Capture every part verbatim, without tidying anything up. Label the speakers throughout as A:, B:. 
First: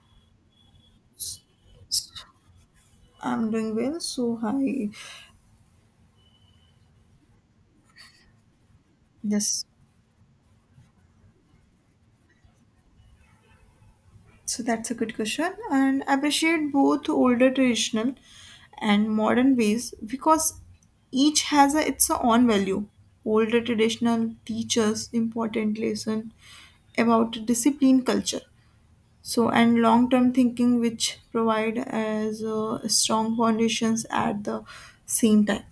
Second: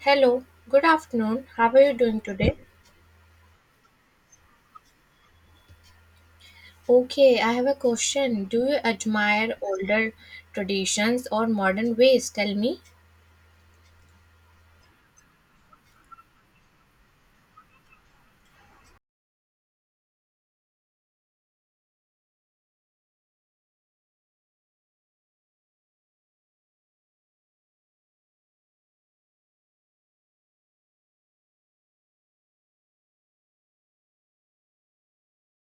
A: Hello, good afternoon. How are you doing today?
B: I'm doing well, so I.
A: Okay, I have a question. Do you admire
B: Yes.
A: older traditions or modern ways? Tell me.
B: So that's a good question. And I appreciate both older traditional and modern ways, because each has a, its own value. Older traditional teaches important lesson about discipline culture. So and long term thinking which provide as uh, strong foundations at the same time.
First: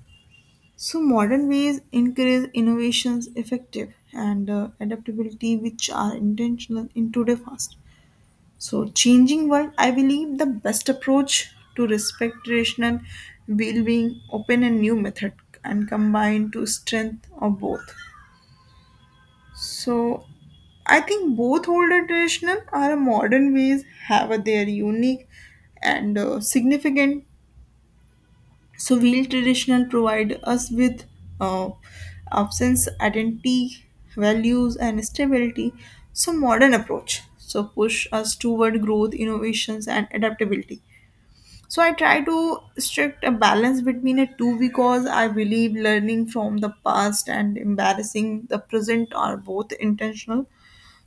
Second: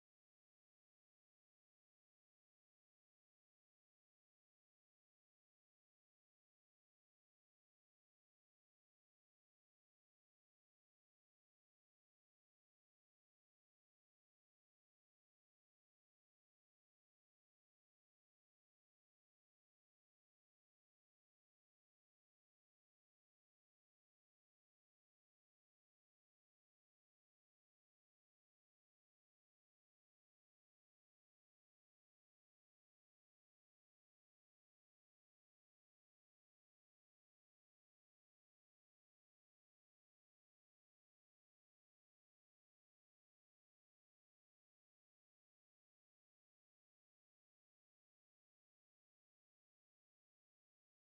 B: So modern ways encourage innovations effective and uh, adaptability, which are intentional in today fast. So changing world, I believe the best approach to respect traditional well-being, open and new method, and combine to strength of both. So I think both older traditional or modern ways have their unique and uh, significant. So wheel traditional provide us with uh, absence, identity, values, and stability. So modern approach so push us toward growth, innovations, and adaptability. So I try to strict a balance between the two, because I believe learning from the past and embarrassing the present are both intentional.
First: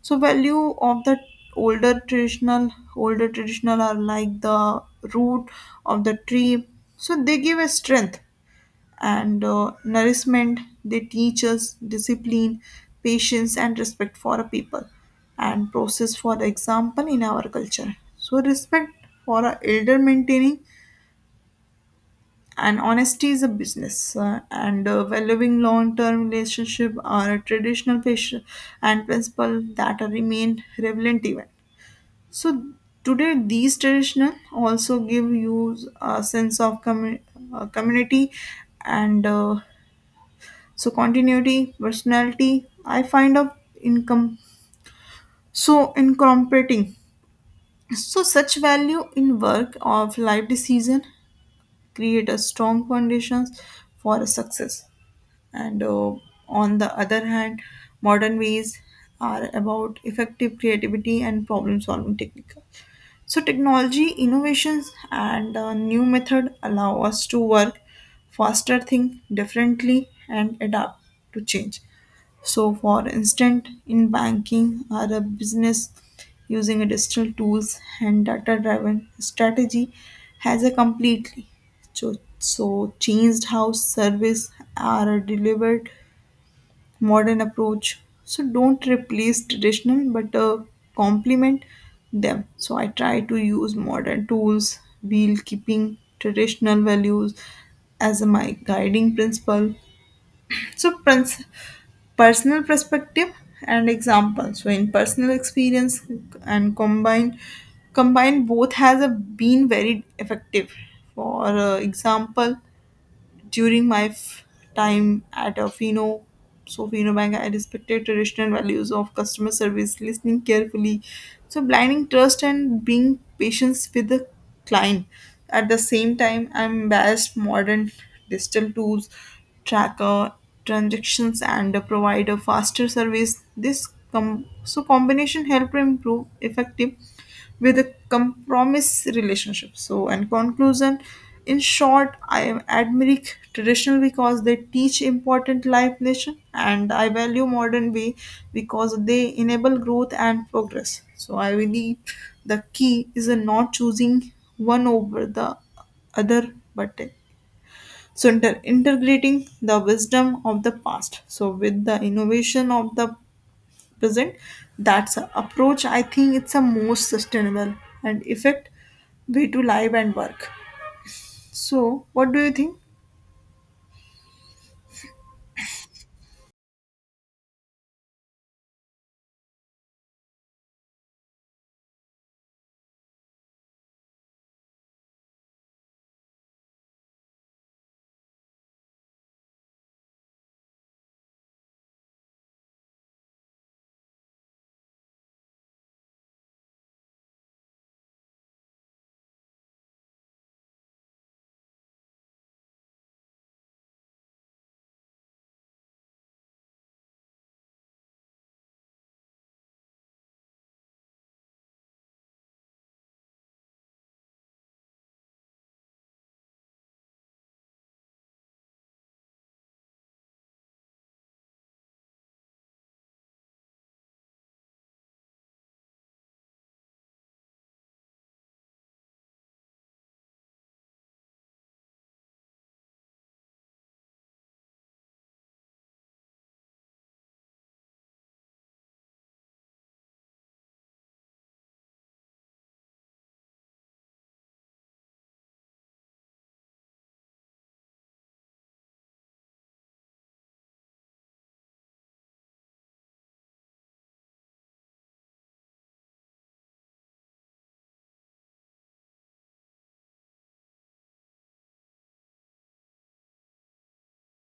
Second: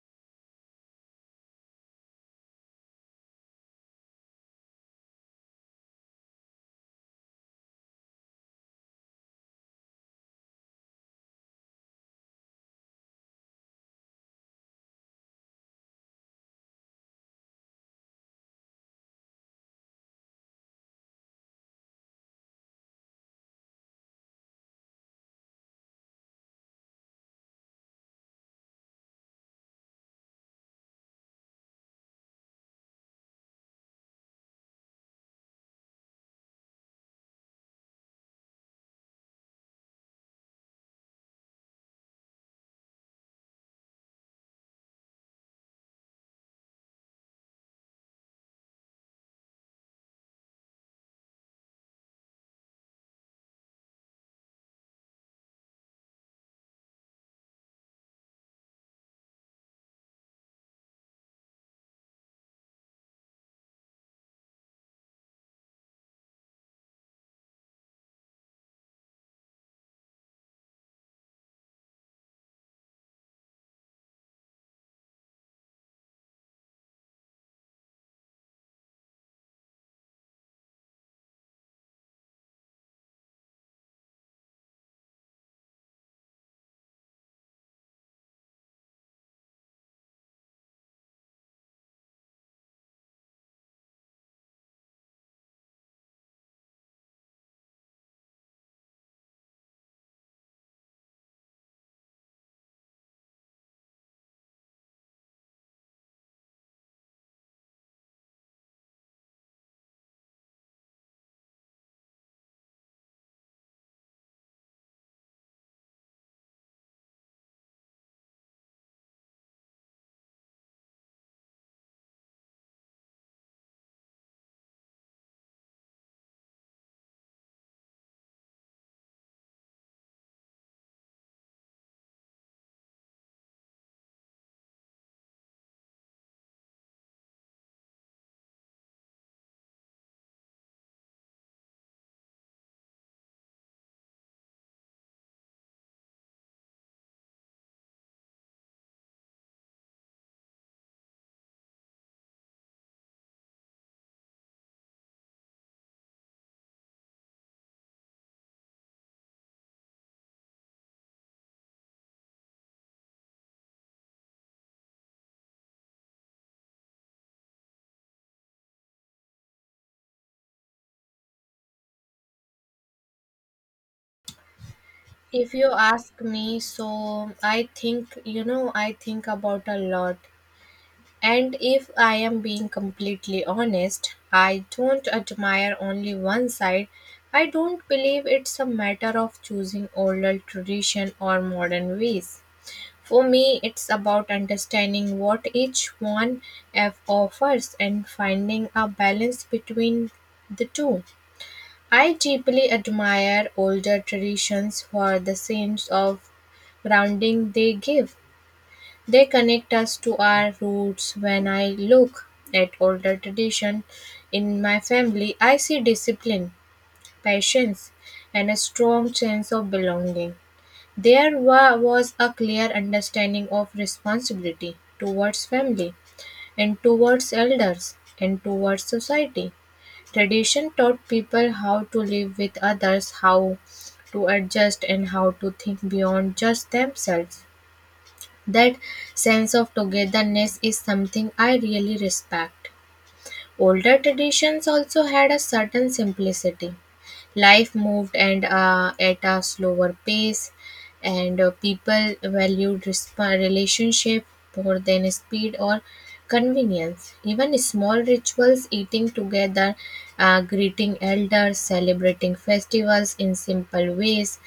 B: So value of the older traditional older traditional are like the root of the tree. So they give a strength and uh, nourishment. They teach us discipline, patience, and respect for a people and process, for the example in our culture. So, respect for our elder maintaining and honesty is a business, uh, and uh, valuing long-term relationship are a traditional patient and principle that remain relevant even so today. These traditional also give you a sense of commu- uh, community and uh, so continuity, personality. I find of income so incorporating. So such value in work of life decision create a strong foundations for a success. And uh, on the other hand, modern ways are about effective creativity and problem solving technique. So technology innovations and uh, new method allow us to work faster, think differently, and adapt to change. So, for instance, in banking or a business using a digital tools and data-driven strategy has a completely so, so changed how service are delivered, modern approach. So don't replace traditional, but uh, complement them. So I try to use modern tools while keeping traditional values as my guiding principle. So princ- personal perspective and example, so in personal experience and combine combine both has a, been very effective for uh, example during my f- time at a Fino, so Fino Bank. I respected traditional values of customer service, listening carefully, so blinding trust and being patient with the client. At the same time, I'm embraced modern digital tools, tracker transactions, and provide a faster service. This com- so combination help improve effective with a compromise relationship. So, in conclusion, in short, I am admiring traditional because they teach important life lesson, and I value modern way because they enable growth and progress. So, I believe the key is in not choosing one over the other, but so inter- integrating the wisdom of the past, so with the innovation of the present. That's a approach I think it's a most sustainable and effect way to live and work. So what do you think?
A: If you ask me, so I think, you know, I think about a lot. And if I am being completely honest, I don't admire only one side. I don't believe it's a matter of choosing older tradition or modern ways. For me, it's about understanding what each one app offers and finding a balance between the two. I deeply admire older traditions for the sense of grounding they give. They connect us to our roots. When I look at older tradition in my family, I see discipline, patience, and a strong sense of belonging. There wa was a clear understanding of responsibility towards family and towards elders and towards society. Tradition taught people how to live with others, how to adjust, and how to think beyond just themselves. That sense of togetherness is something I really respect. Older traditions also had a certain simplicity. Life moved and uh, at a slower pace, and uh, people valued resp- relationship more than speed or convenience. Even small rituals, eating together, uh, greeting elders, celebrating festivals in simple ways,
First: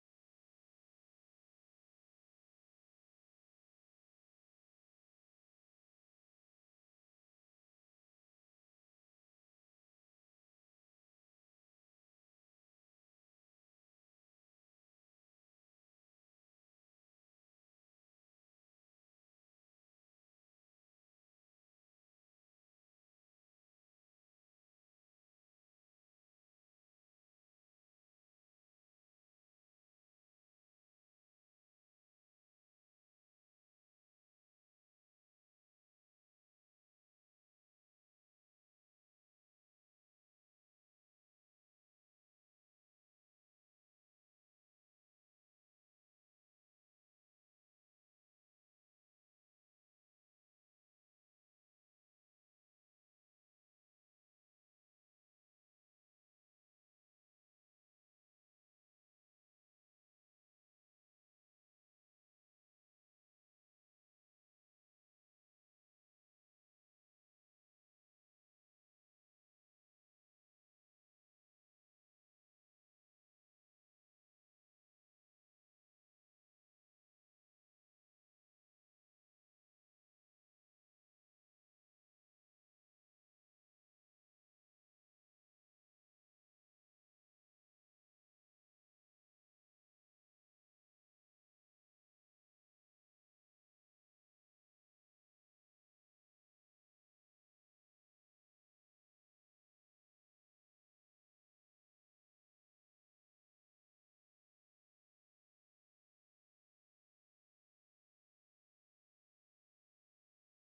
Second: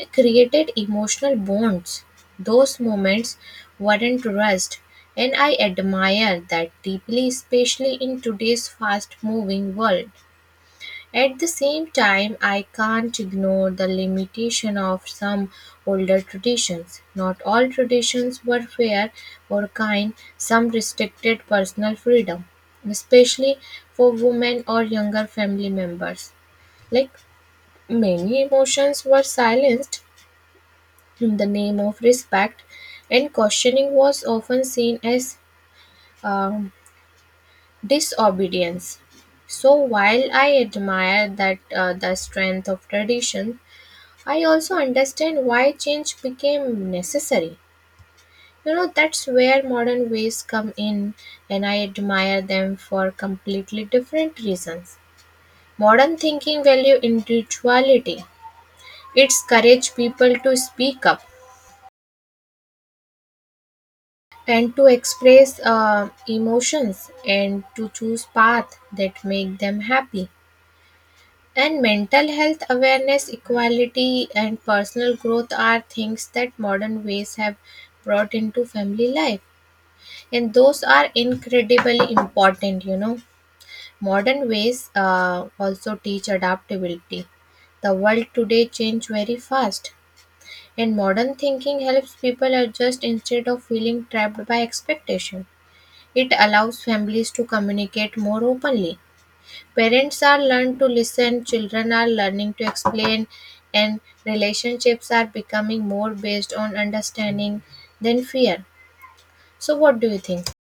A: it created emotional bonds, those moments weren't rushed, and I admire that deeply, especially in today's fast moving world. At the same time, I can't ignore the limitation of some older traditions. Not all traditions were fair or kind, some restricted personal freedom, especially for women or younger family members. Like many emotions were silenced in the name of respect, and questioning was often seen as um, disobedience. So, while I admire that uh, the strength of tradition, I also understand why change became necessary. You know, that's where modern ways come in, and I admire them for completely different reasons. Modern thinking value individuality. It's courage people to speak up and to express uh, emotions and to choose paths that make them happy, and mental health awareness, equality, and personal growth are things that modern ways have brought into family life, and those are incredibly important, you know. Modern ways uh, also teach adaptability. The world today change very fast, and modern thinking helps people adjust instead of feeling trapped by expectation. It allows families to communicate more openly. Parents are learning to listen, children are learning to explain, and relationships are becoming more based on understanding than fear. So, what do you think?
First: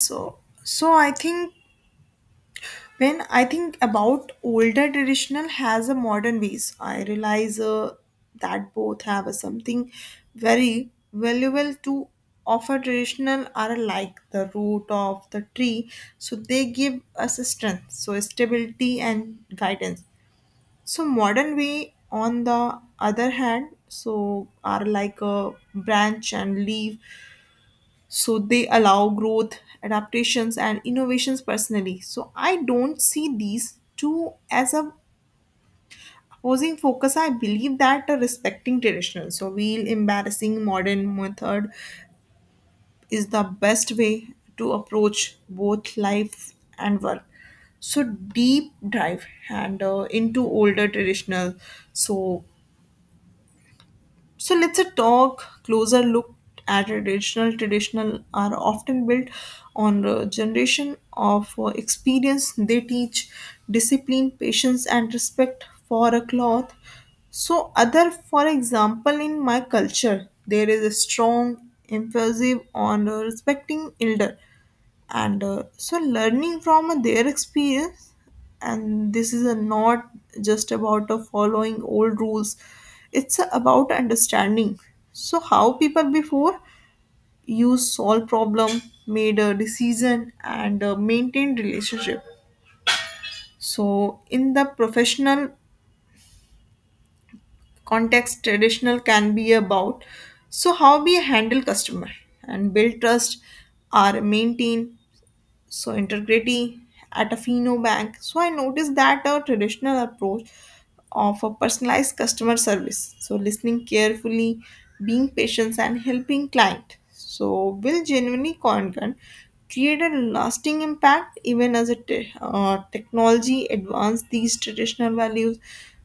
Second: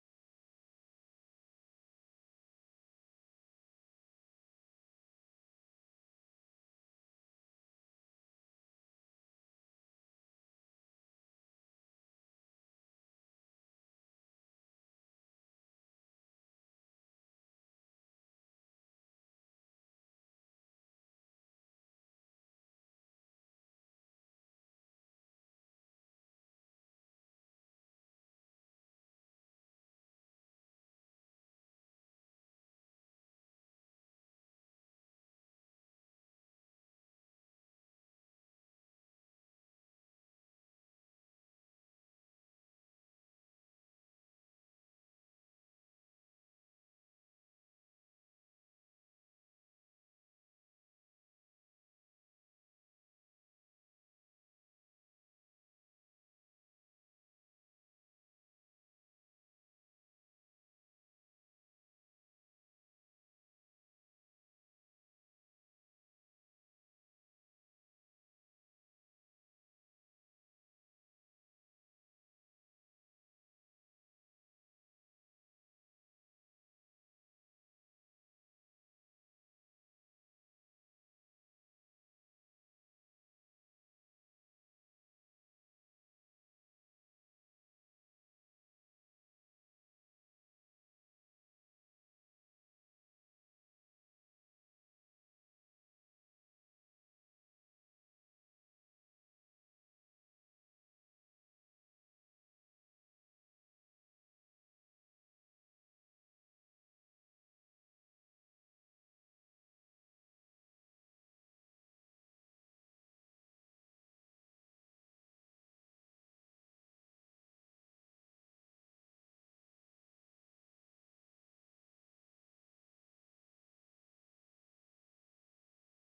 B: So so I think, when I think about older traditional has a modern ways, I realize uh, that both have a something very valuable to offer. Traditional are like the root of the tree, so they give us strength, so stability and guidance. So modern way, on the other hand, so are like a branch and leaf. So they allow growth, adaptations, and innovations personally. So I don't see these two as a opposing focus. I believe that a respecting traditional, so while embarrassing modern method, is the best way to approach both life and work. So deep dive and uh, into older traditional so So Let's a talk closer look at traditional. Traditional are often built on a generation of uh, experience. They teach discipline, patience, and respect for a cloth. So other, for example, in my culture, there is a strong emphasis on uh, respecting elder and uh, so learning from uh, their experience, and this is uh, not just about uh, following old rules. It's uh, about understanding so how people before used solve problem, made a decision, and uh, maintained relationship. So in the professional context traditional can be about so how we handle customer and build trust, or maintain so integrity at a Fino bank. So I noticed that a traditional approach of a personalized customer service. So listening carefully, being patient and helping client. So will genuinely content create a lasting impact, even as a te- uh, technology advance these traditional values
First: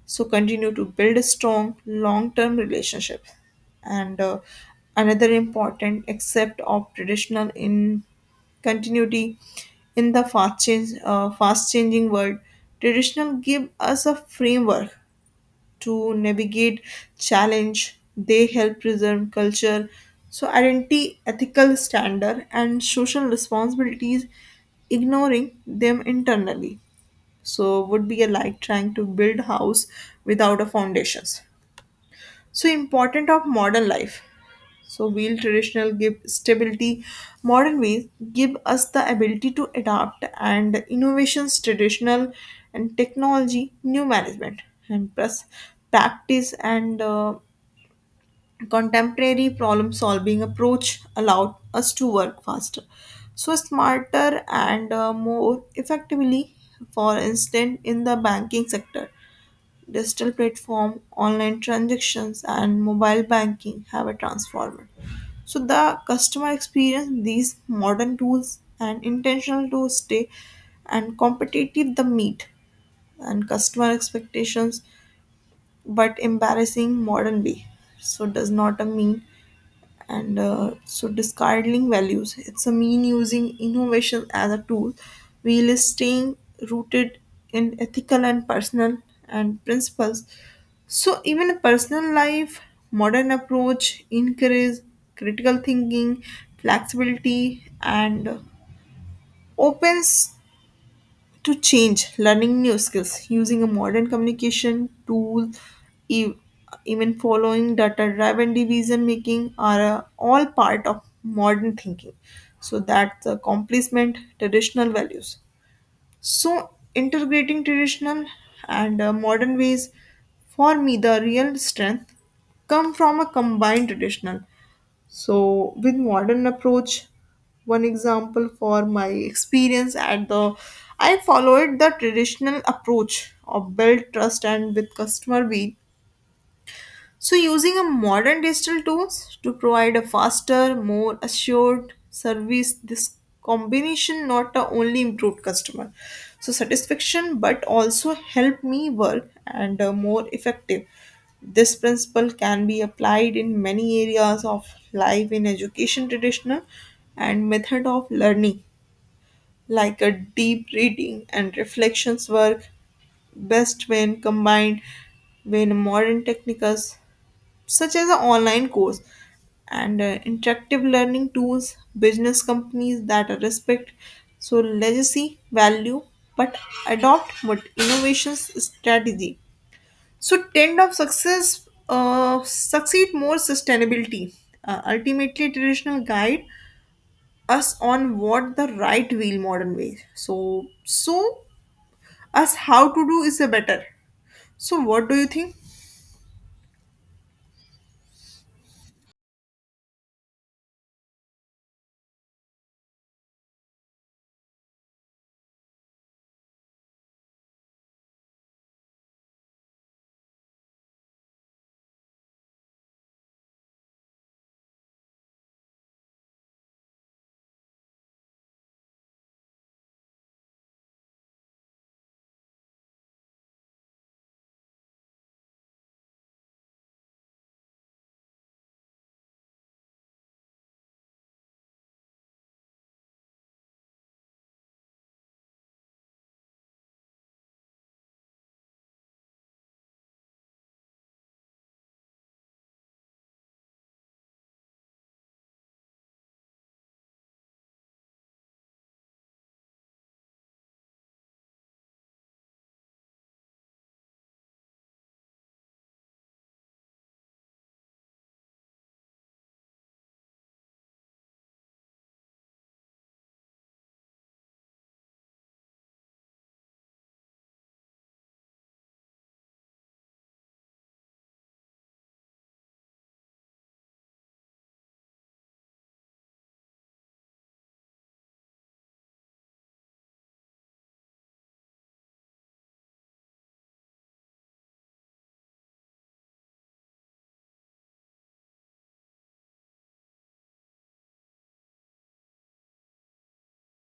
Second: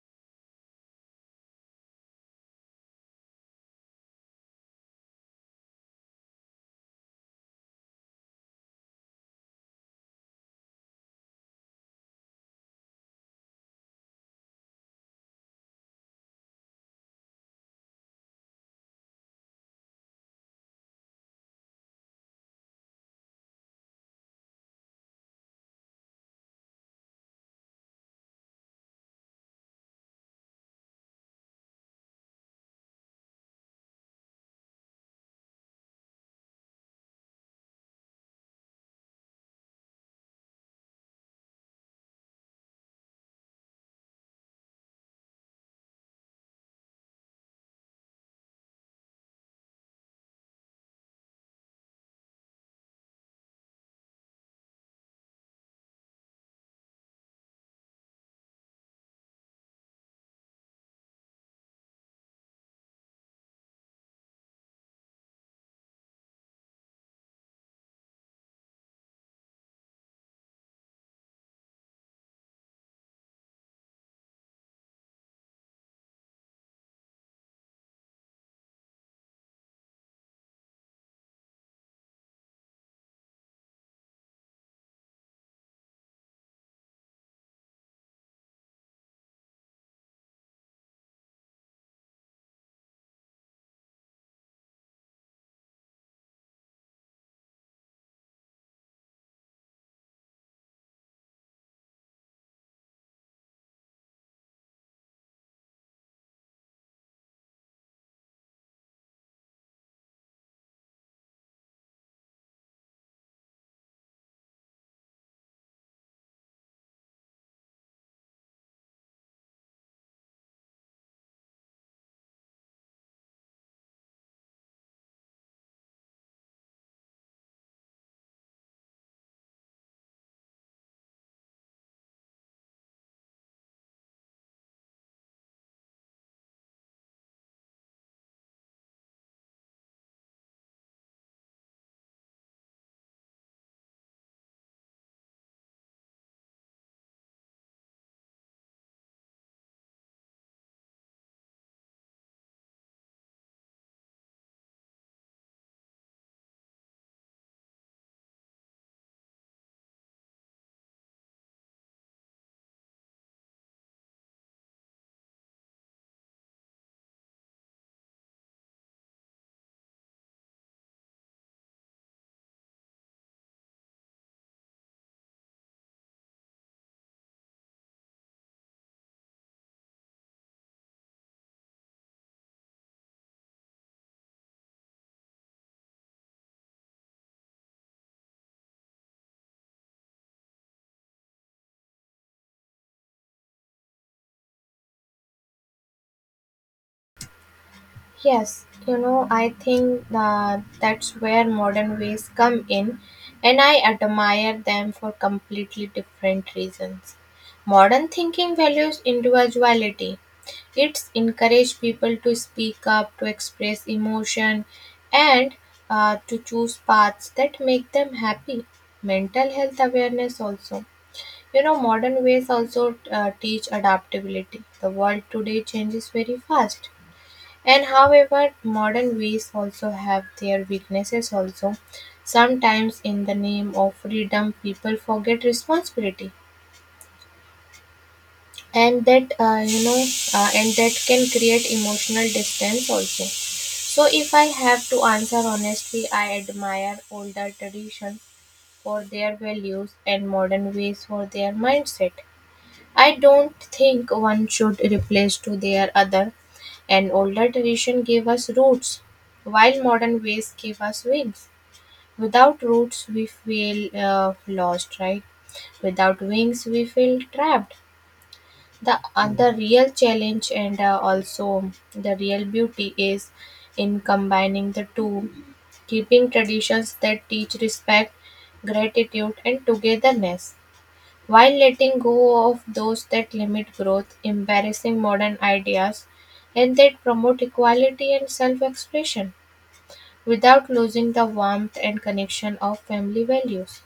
B: so continue to build a strong long-term relationship. And uh, another important aspect of traditional in continuity, in the fast change uh, fast changing world. Traditional give us a framework to navigate challenge. They help preserve culture, so identity, ethical standard, and social responsibilities. Ignoring them internally so would be a like trying to build house without a foundations. So important of modern life. So while traditional give stability, modern ways give us the ability to adapt and innovations traditional, and technology new management and plus practice, and uh, contemporary problem solving approach allowed us to work faster, so smarter, and uh, more effectively, for instance in the banking sector. Digital platform, online transactions, and mobile banking have a transformer. So the customer experience these modern tools and intentional to stay and competitive, the meet and customer expectations, but embarrassing modern way. So does not a mean and uh, so discarding values, it's a mean using innovation as a tool, while staying rooted in ethical and personal and principles. So even a personal life modern approach encourage critical thinking, flexibility, and opens to change, learning new skills, using a modern communication tool, e- even following data driven division making are uh, all part of modern thinking, so that the complement traditional values. So integrating traditional and uh, modern ways, for me the real strength come from a combined traditional so with modern approach. One example for my experience at the I followed the traditional approach of build trust and with customer being, so, using a modern digital tools to provide a faster, more assured service. This combination not a only improved customer so satisfaction, but also help me work and uh, more effective. This principle can be applied in many areas of life, in education traditional and method of learning like a deep reading and reflections work best when combined, when modern techniques such as an online course and uh, interactive learning tools, business companies that respect so legacy value but adopt what innovations strategy. So trend of success uh, succeed more sustainability. Uh, ultimately, traditional guide us on what the right wheel modern way. So so us how to do is a better. So what do you think?
A: Yes, you know, I think that that's where modern ways come in, and I admire them for completely different reasons. Modern thinking values individuality. It's encourage people to speak up, to express emotion, and uh, to choose paths that make them happy. Mental health awareness also. You know, modern ways also uh, teach adaptability. The world today changes very fast, and however, modern ways also have their weaknesses also. Sometimes in the name of freedom, people forget responsibility. And that uh, you know, uh, and that can create emotional distance also. So if I have to answer honestly, I admire older traditions for their values and modern ways for their mindset. I don't think one should replace to their other. An older tradition gave us roots, while modern ways give us wings. Without roots, we feel uh, lost, right? Without wings, we feel trapped. The other real challenge and uh, also the real beauty is in combining the two, keeping traditions that teach respect, gratitude, and togetherness while letting go of those that limit growth, embarrassing modern ideas, and that promote equality and self expression without losing the warmth and connection of family values.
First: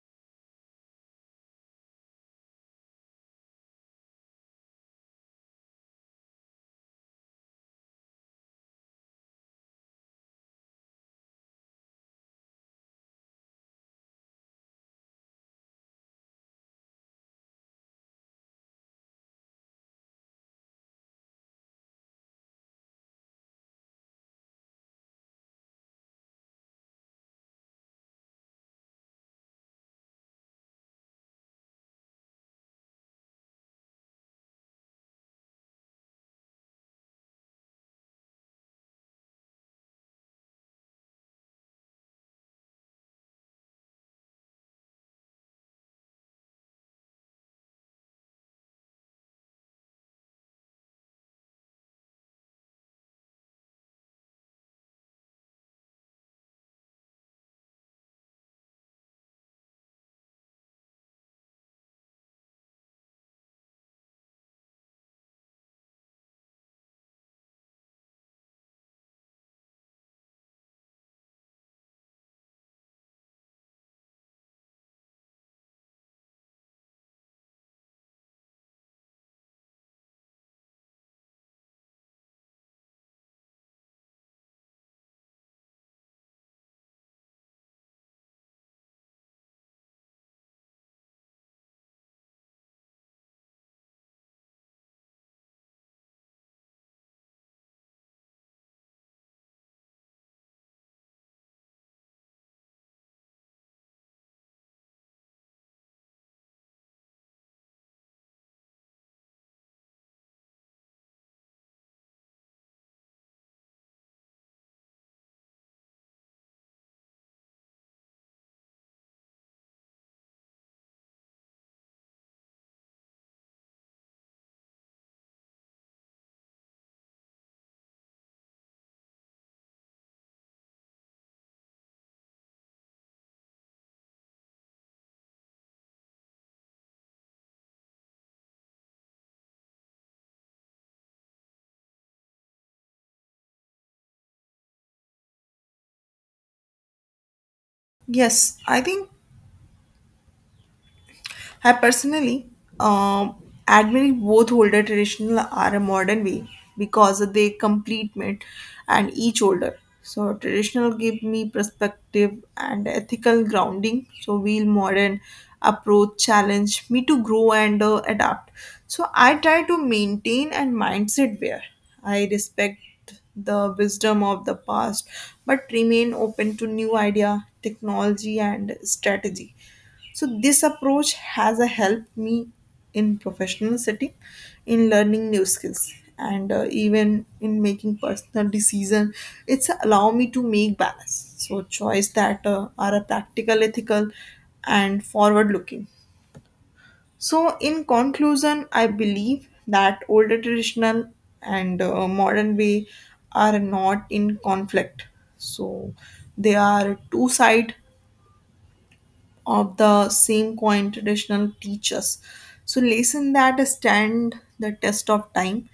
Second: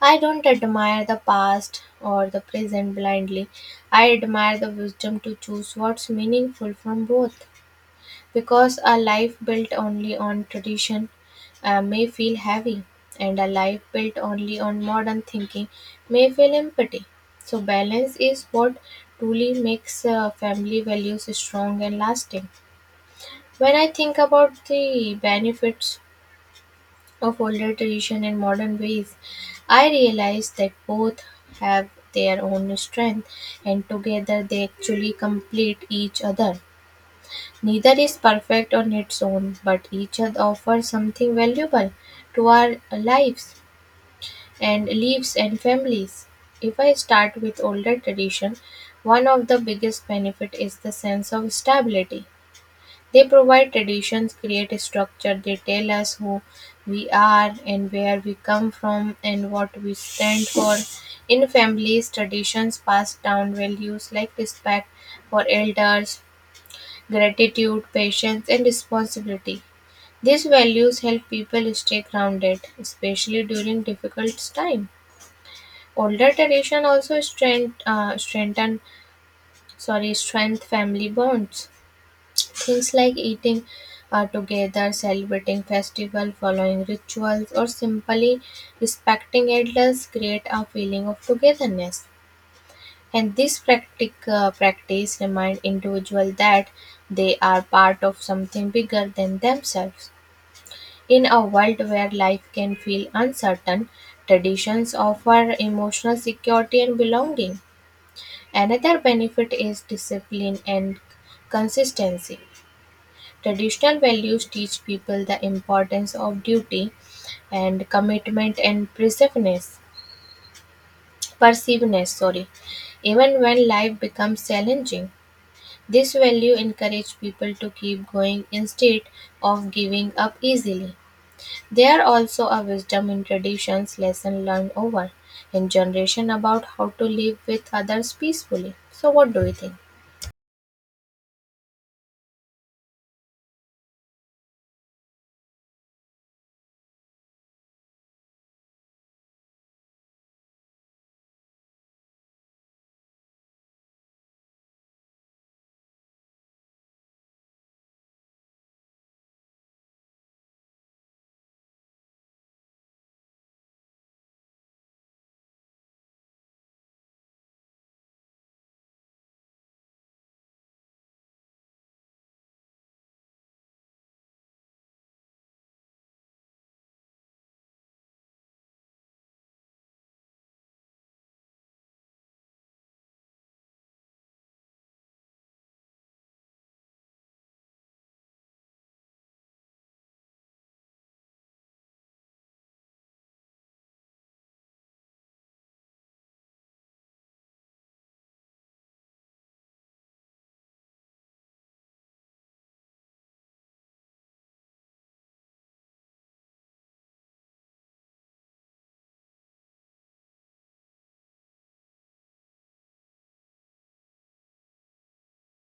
A: I don't admire the past or the present blindly. I admire the wisdom to choose what's meaningful from both, because a life built only on tradition uh, may feel heavy, and a life built only on modern thinking may feel empty. So balance is what truly makes uh, family values strong and lasting. When I think about the benefits of older tradition and modern ways, I realize that both have their own strength, and together they actually complete each other. Neither is perfect on its own, but each offers something valuable to our lives and lives and families. If I start with older tradition, one of the biggest benefit is the sense of stability. They provide traditions, create a structure, they tell us who we are and where we come from and what we stand for. In families, traditions pass down values like respect for elders, gratitude, patience, and responsibility. These values help people stay grounded, especially during difficult times. Older tradition also strength, uh, strengthen, sorry, strength family bonds. Things like eating uh, together, celebrating festival, following rituals, or simply respecting elders create a feeling of togetherness. And this practic, uh, practice remind individual that they are part of something bigger than themselves. In a world where life can feel uncertain, traditions offer emotional security and belonging. Another benefit is discipline and consistency. Traditional values teach people the importance of duty and commitment and perseverance. Perseverance, sorry. Even when life becomes challenging, this value encouraged people to keep going instead of giving up easily. There are also a wisdom in traditions, lesson learned over in generation about how to live with others peacefully. So what do you think?
B: Yes, I think I personally um, admire both older traditional or a modern way because they complement and each older. So traditional give me perspective and ethical grounding. So while modern approach challenge me to grow and uh, adapt. So I try to maintain and mindset where I respect the wisdom of the past, but remain open to new idea, technology and strategy. So this approach has uh, helped me in professional setting, in learning new skills, and uh, even in making personal decision. It's allow me to make balance. So choice that uh, are a practical, ethical, and forward looking. So in conclusion, I believe that older traditional and uh, modern way are not in conflict. So they are two side of the same coin, traditional teachers. So lesson that stand the test of time.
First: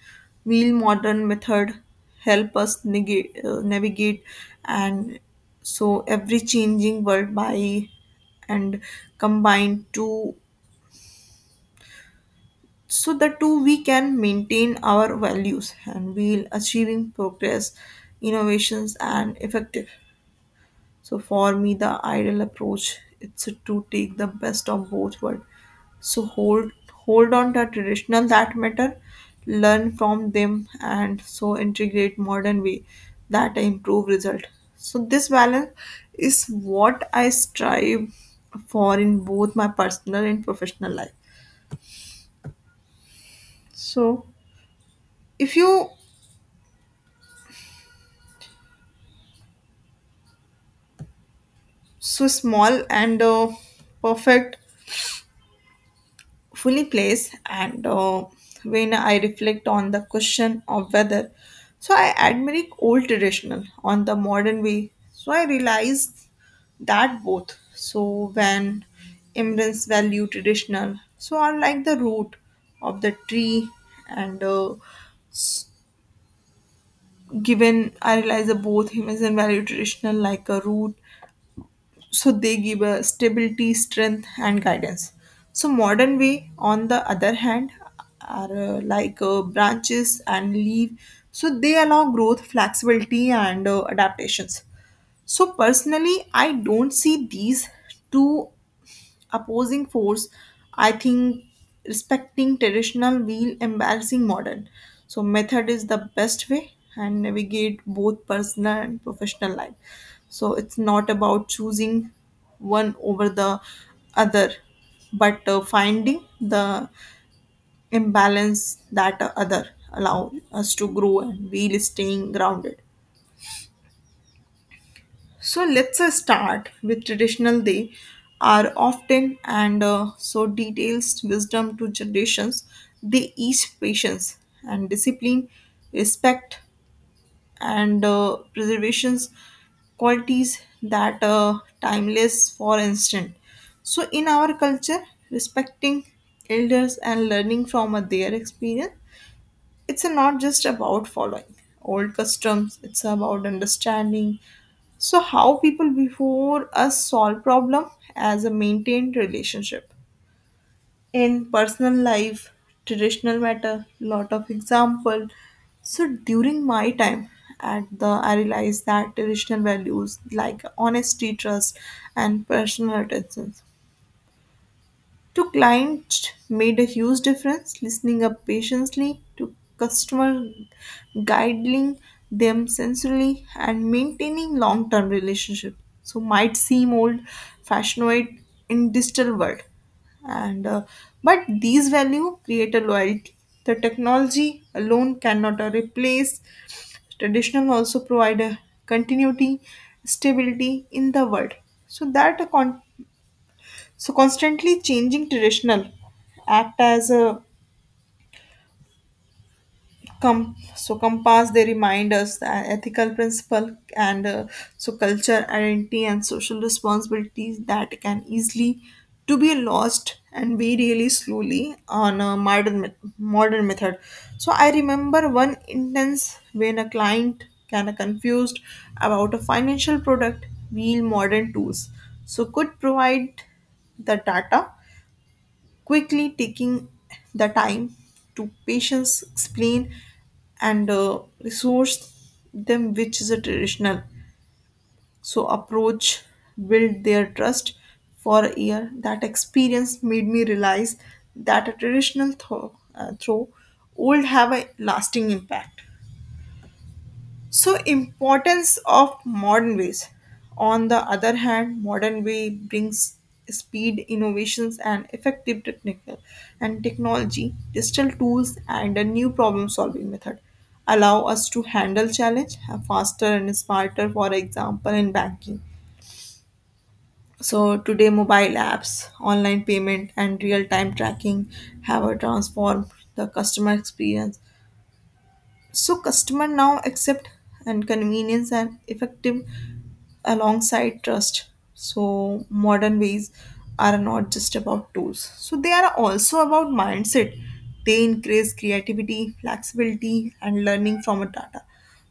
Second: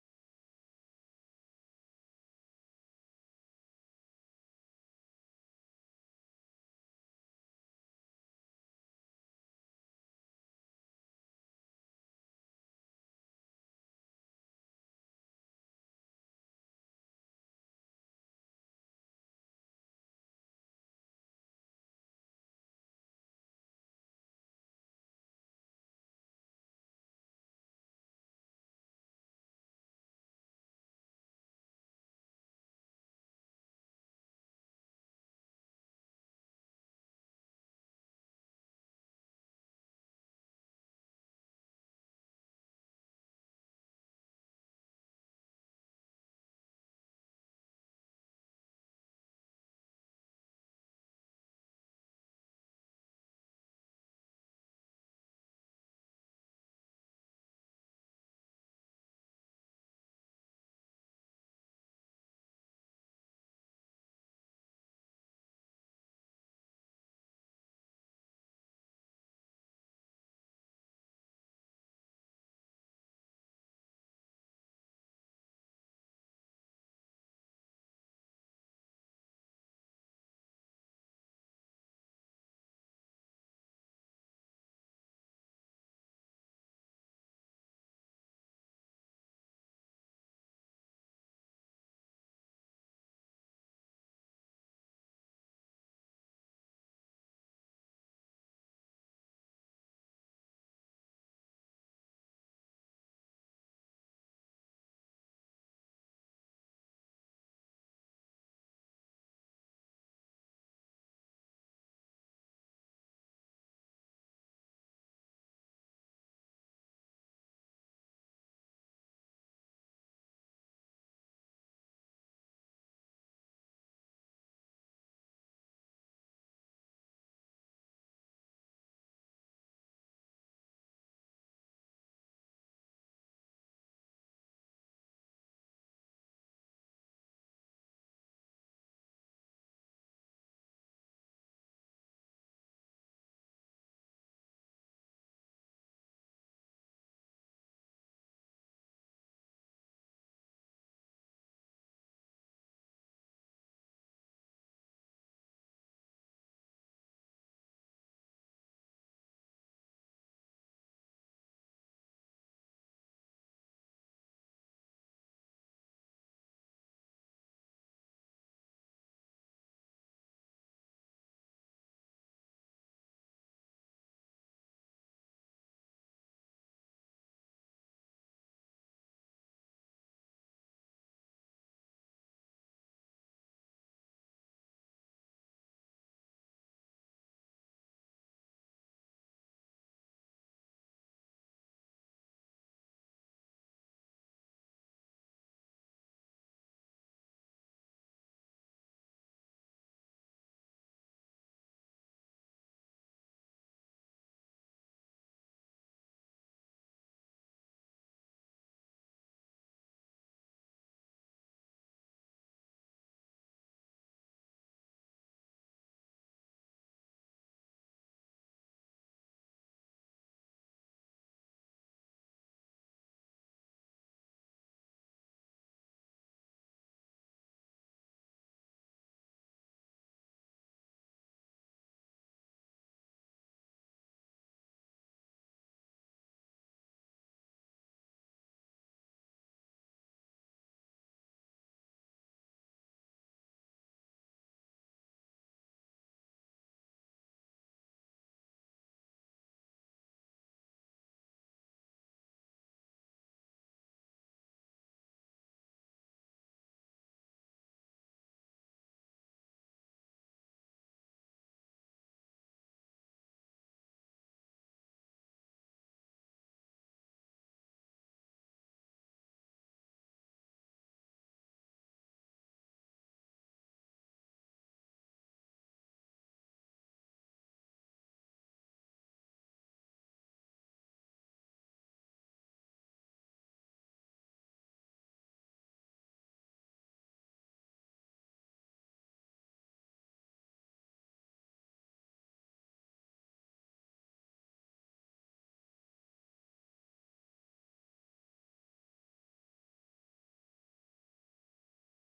B: Will modern method help us negate, uh, navigate and so every changing world by and combine two, so the two we can maintain our values, and we'll achieving progress, innovations, and effective. So for me, the ideal approach it's to take the best of both worlds. So hold hold on to traditional that matter, learn from them, and so integrate modern way that improve result. So this balance is what I strive for in both my personal and professional life. So if you so small and uh, perfect fully plays and uh, when I reflect on the question of whether so I admire old traditional on the modern way, so I realize that both. So when immigrants value traditional, so are like the root of the tree and uh, given I realize that both immigrants value traditional like a root, so they give a stability, strength and guidance. So modern way on the other hand are uh, like uh, branches and leaf. So they allow growth, flexibility and uh, adaptations. So personally I don't see these two opposing force. I think respecting traditional while embarrassing modern so method is the best way and navigate both personal and professional life. So it's not about choosing one over the other, but uh, finding the imbalance that uh, other allow us to grow and while staying grounded. So let's uh, start with traditional. They are often and uh, so details wisdom to generations. They each patience and discipline, respect and uh, preservations qualities that uh, timeless for instant. So in our culture, respecting elders and learning from uh, their experience it's not just about following old customs it's about understanding so how people before us solve problem as a maintained relationship in personal life traditional matter lot of example so during my time at the I realized that traditional values like honesty trust and personal attention to clients made a huge difference, listening up patiently to customer, guiding them sensorily, and maintaining long-term relationship. So might seem old-fashioned in digital world, and uh, but these value create a loyalty. The technology alone cannot uh, replace traditional. Also provide a continuity, stability in the world. So that a con- so constantly changing traditional act as a com- so compass. They remind us that ethical principle and uh, so culture, identity, and social responsibilities that can easily to be lost and be really slowly on a modern met- modern method. So I remember one instance when a client kind of confused about a financial product, wheel modern tools. So could provide the data quickly taking the time to patience explain and uh, resource them which is a traditional so approach build their trust for a year that experience made me realize that a traditional throw, uh, throw would have a lasting impact so importance of modern ways. On the other hand, modern way brings speed, innovations and effective technical and technology, digital tools and a new problem solving method allow us to handle challenge faster and smarter for example in banking. So today mobile apps, online payment and real-time tracking have a transformed the customer experience. So customer now accept and convenience and effective alongside trust. So, modern ways are not just about tools, so they are also about mindset. They increase creativity, flexibility, and learning from a data.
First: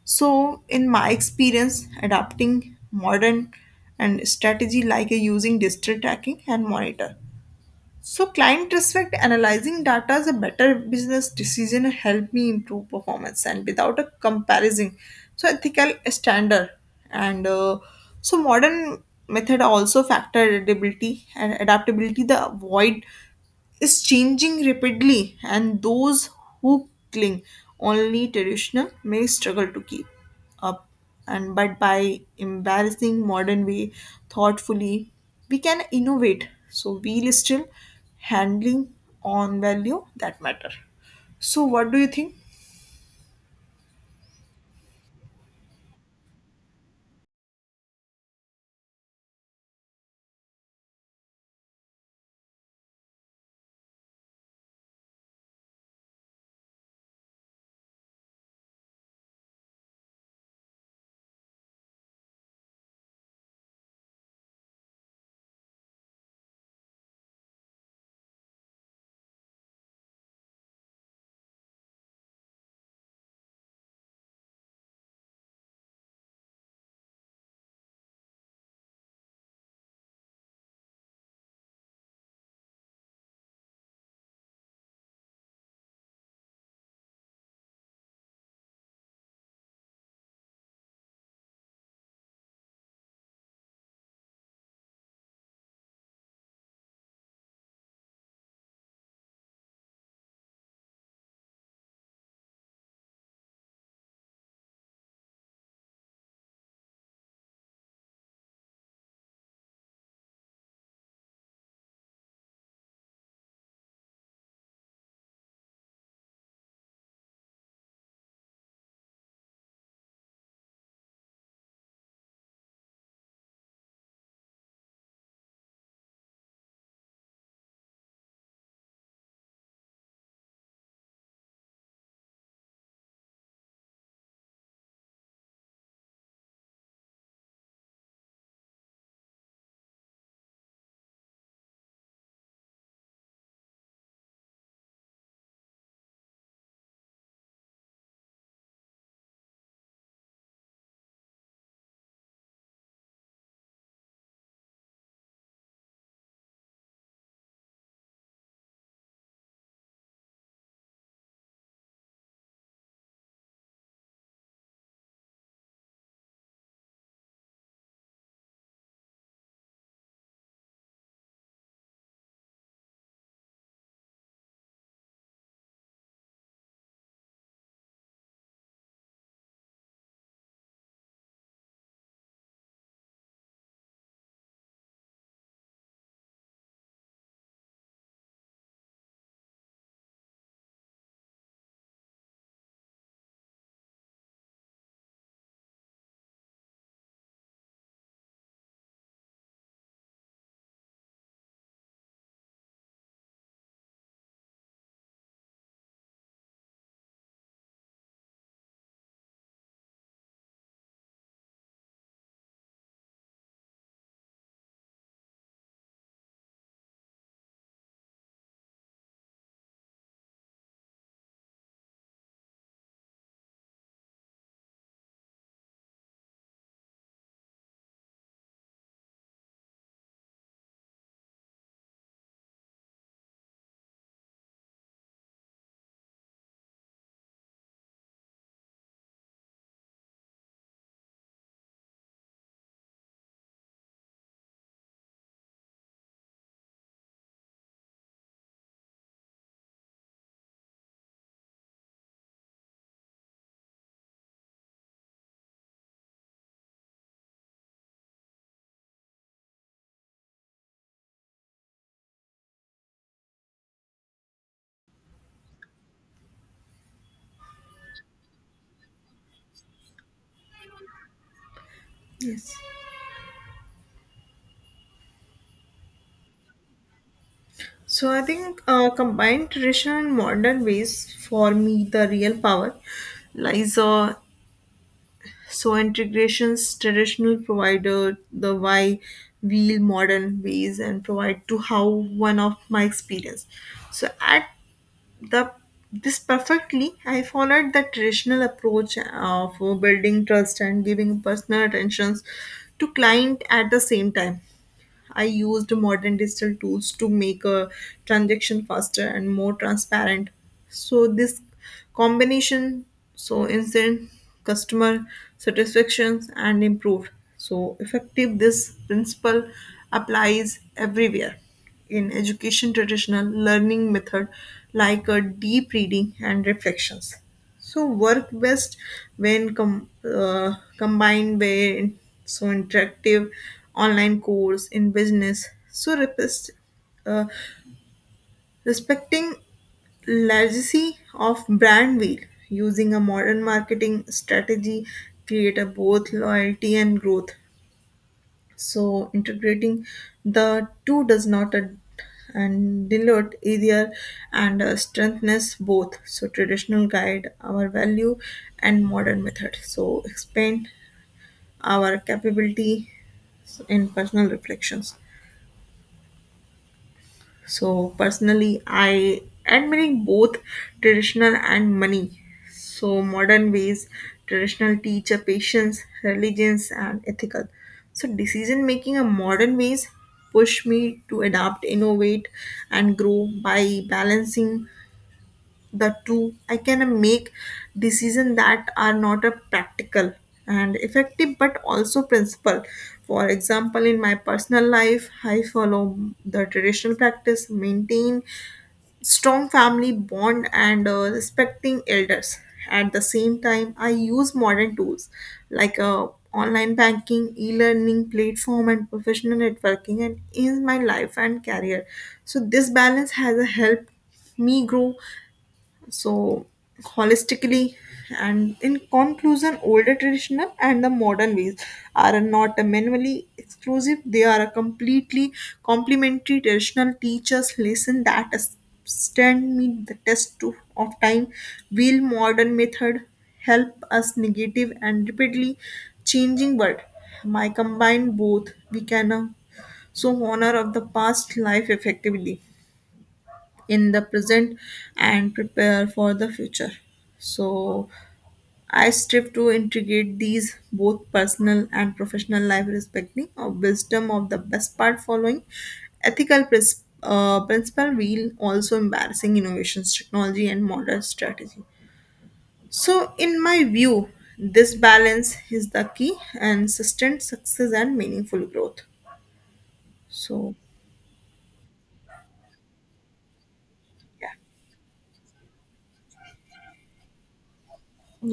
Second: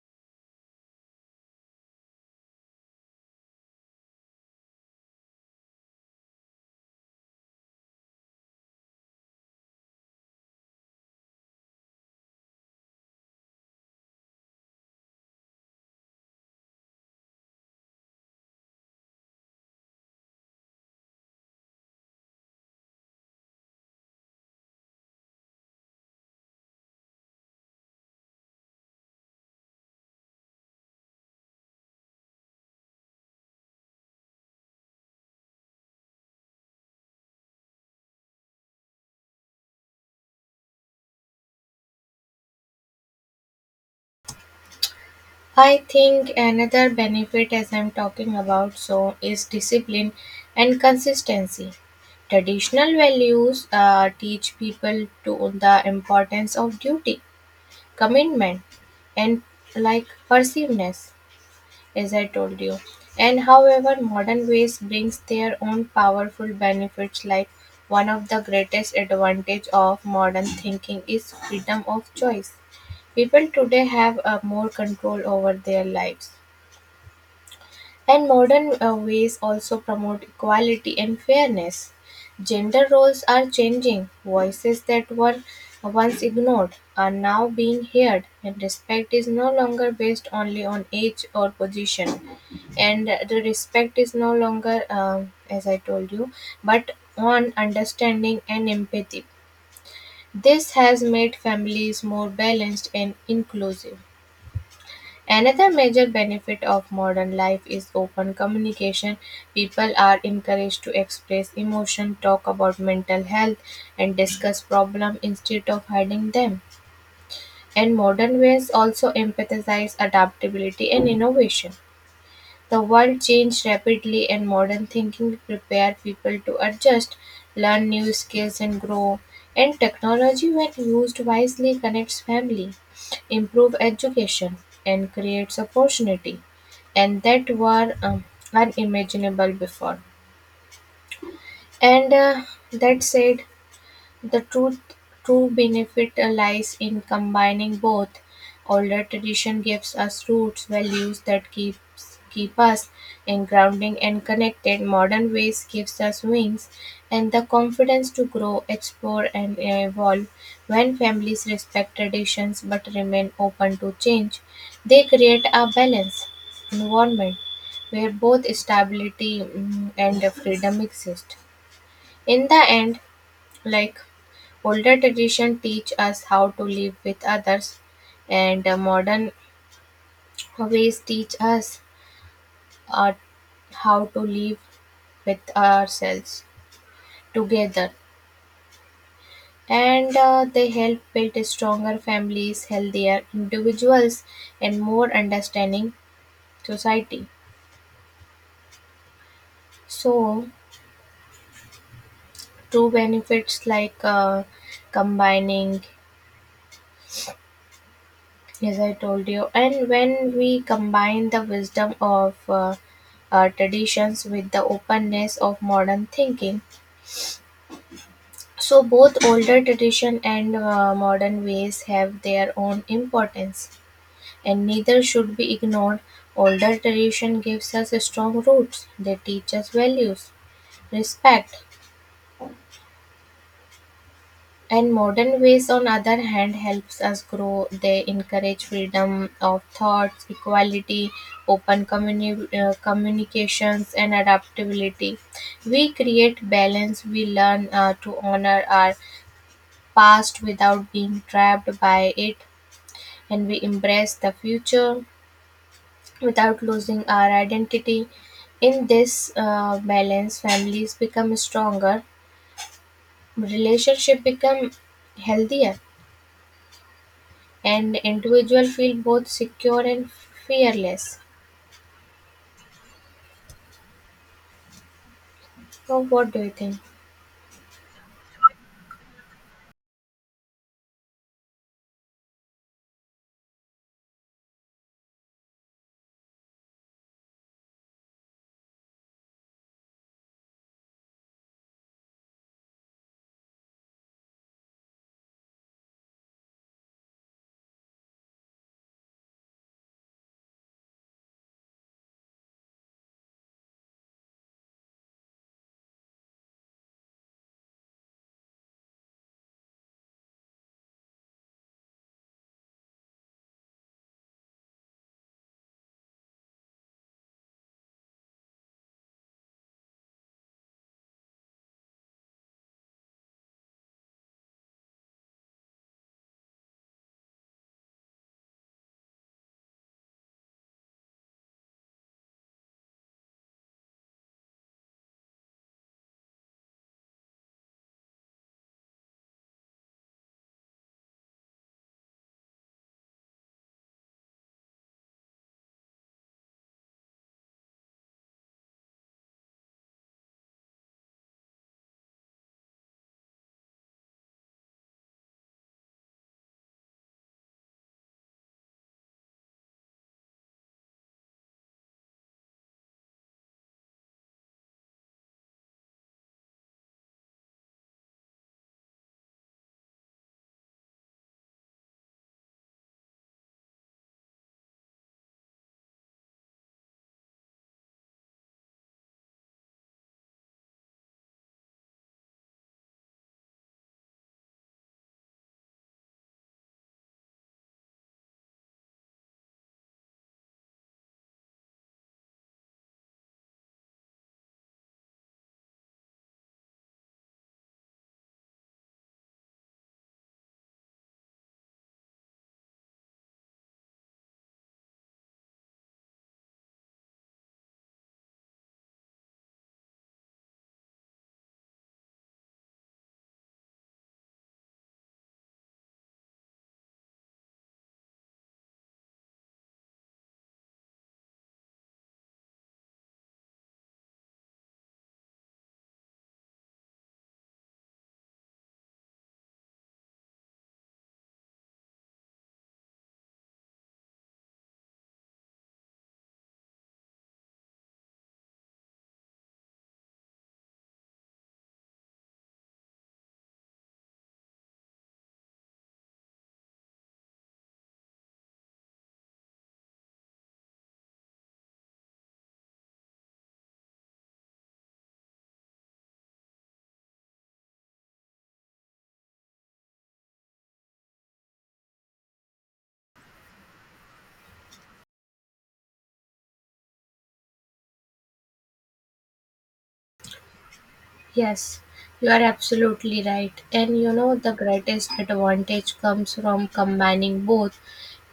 B: So, in my experience, adapting modern and strategy like a using digital tracking and monitor so client respect analyzing data is a better business decision and help me improve performance and without a comparison. So ethical standard and uh, so modern method also factor adaptability and adaptability the avoid is changing rapidly, and those who cling only traditional may struggle to keep up. And but by embarrassing modern way thoughtfully, we can innovate. So we'll still handling on value that matter. So what do you think?
A: I think another benefit as I'm talking about so is discipline and consistency. Traditional values uh, teach people to the importance of duty, commitment, and like persiveness, as I told you. And however, modern ways brings their own powerful benefits, like one of the greatest advantage of modern thinking is freedom of choice. People today have a more control over their lives. And modern uh, ways also promote equality and fairness. Gender roles are changing. Voices that were once ignored are now being heard, and respect is no longer based only on age or position. And the respect is no longer, um, as I told you, but on understanding and empathy. This has made families more balanced and inclusive. Another major benefit of modern life is open communication. People are encouraged to express emotion, talk about mental health, and discuss problems instead of hiding them. And modern ways also emphasize adaptability and innovation. The world changed rapidly, and modern thinking prepared people to adjust, learn new skills, and grow. And technology, when used wisely, connects family, improve education, and creates opportunity and that were um, unimaginable before. And uh, that said, the truth, true benefit lies in combining both; older tradition gives us roots, values that keeps keep us in grounding and connected; modern ways gives us wings and the confidence to grow, explore and evolve. When families respect traditions but remain open to change, they create a balanced environment where both stability, mm, and freedom exist. In the end, like older tradition teach us how to live with others, and uh, modern ways teach us uh, how to live with ourselves together. And uh, they help build stronger families, healthier individuals, and more understanding society. So, two benefits like uh, combining, yes, I told you. And when we combine the wisdom of uh, uh, traditions with the openness of modern thinking, so both older tradition and uh, modern ways have their own importance, and neither should be ignored. Older tradition gives us strong roots; they teach us values, respect. And modern ways, on other hand, helps us grow. They encourage freedom of thoughts, equality, open communi- uh, communications, and adaptability. We create balance. We learn uh, to honor our past without being trapped by it, and we embrace the future without losing our identity. In this uh, balance, families become stronger, relationship become healthier, and individual feel both secure and fearless.
B: Yes.
A: So, what do you think?
B: So I think uh, combined traditional and modern ways for me the real power lies uh, so integrations traditional provider the why wheel modern ways and provide to how one of my experience. So at the this perfectly, I followed the traditional approach of building trust and giving personal attentions to client at the same time. I used modern digital tools to make a transaction faster and more transparent. So this combination, so instant customer satisfactions and improved. So effective this principle applies everywhere in education traditional learning method like a deep reading and reflections so work best when com- uh, combined with so interactive online course in business. So repres- uh, respecting legacy of brand wheel using a modern marketing strategy create a both loyalty and growth so integrating the two does not ad- and dilute either and uh, strengthens both. So traditional guide our value and modern method. So expand our capability in personal reflections. So personally, I admiring both traditional and money. So modern ways, traditional teacher patience, religions, and ethical. So decision making a modern ways push me to adapt, innovate, and grow by balancing the two I can make decisions that are not a practical and effective but also principle for example in my personal life I follow the traditional practice maintain strong family bond and uh, respecting elders at the same time I use modern tools like uh, online banking e-learning platform and professional networking and in my life and career so this balance has a helped me grow so holistically and in conclusion older traditional and the modern ways are not minimally exclusive they are a completely complementary traditional teachers lesson that stand meet the test to- of time will modern method help us negative and rapidly changing world My combine both we can uh, so honor of the past life effectively in the present and prepare for the future. So I strive to integrate these both personal and professional life, respecting of wisdom of the best part, following ethical pris- uh, principle, while also embarrassing innovations, technology, and modern strategy. So, in my view, this balance is the key and sustained success and meaningful growth. So,
A: Yes, you are absolutely right. And you
B: yeah.
A: know, the greatest advantage comes from combining both,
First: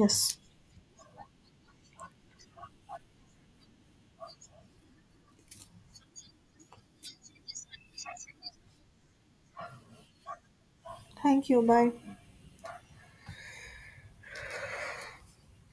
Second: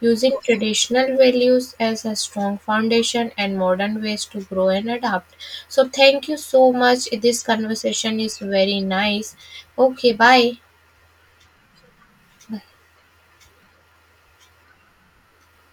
A: using traditional values as a strong foundation and modern ways to grow and adapt. So, thank you so much. This conversation is very nice. Okay, bye.
B: Thank you. Bye.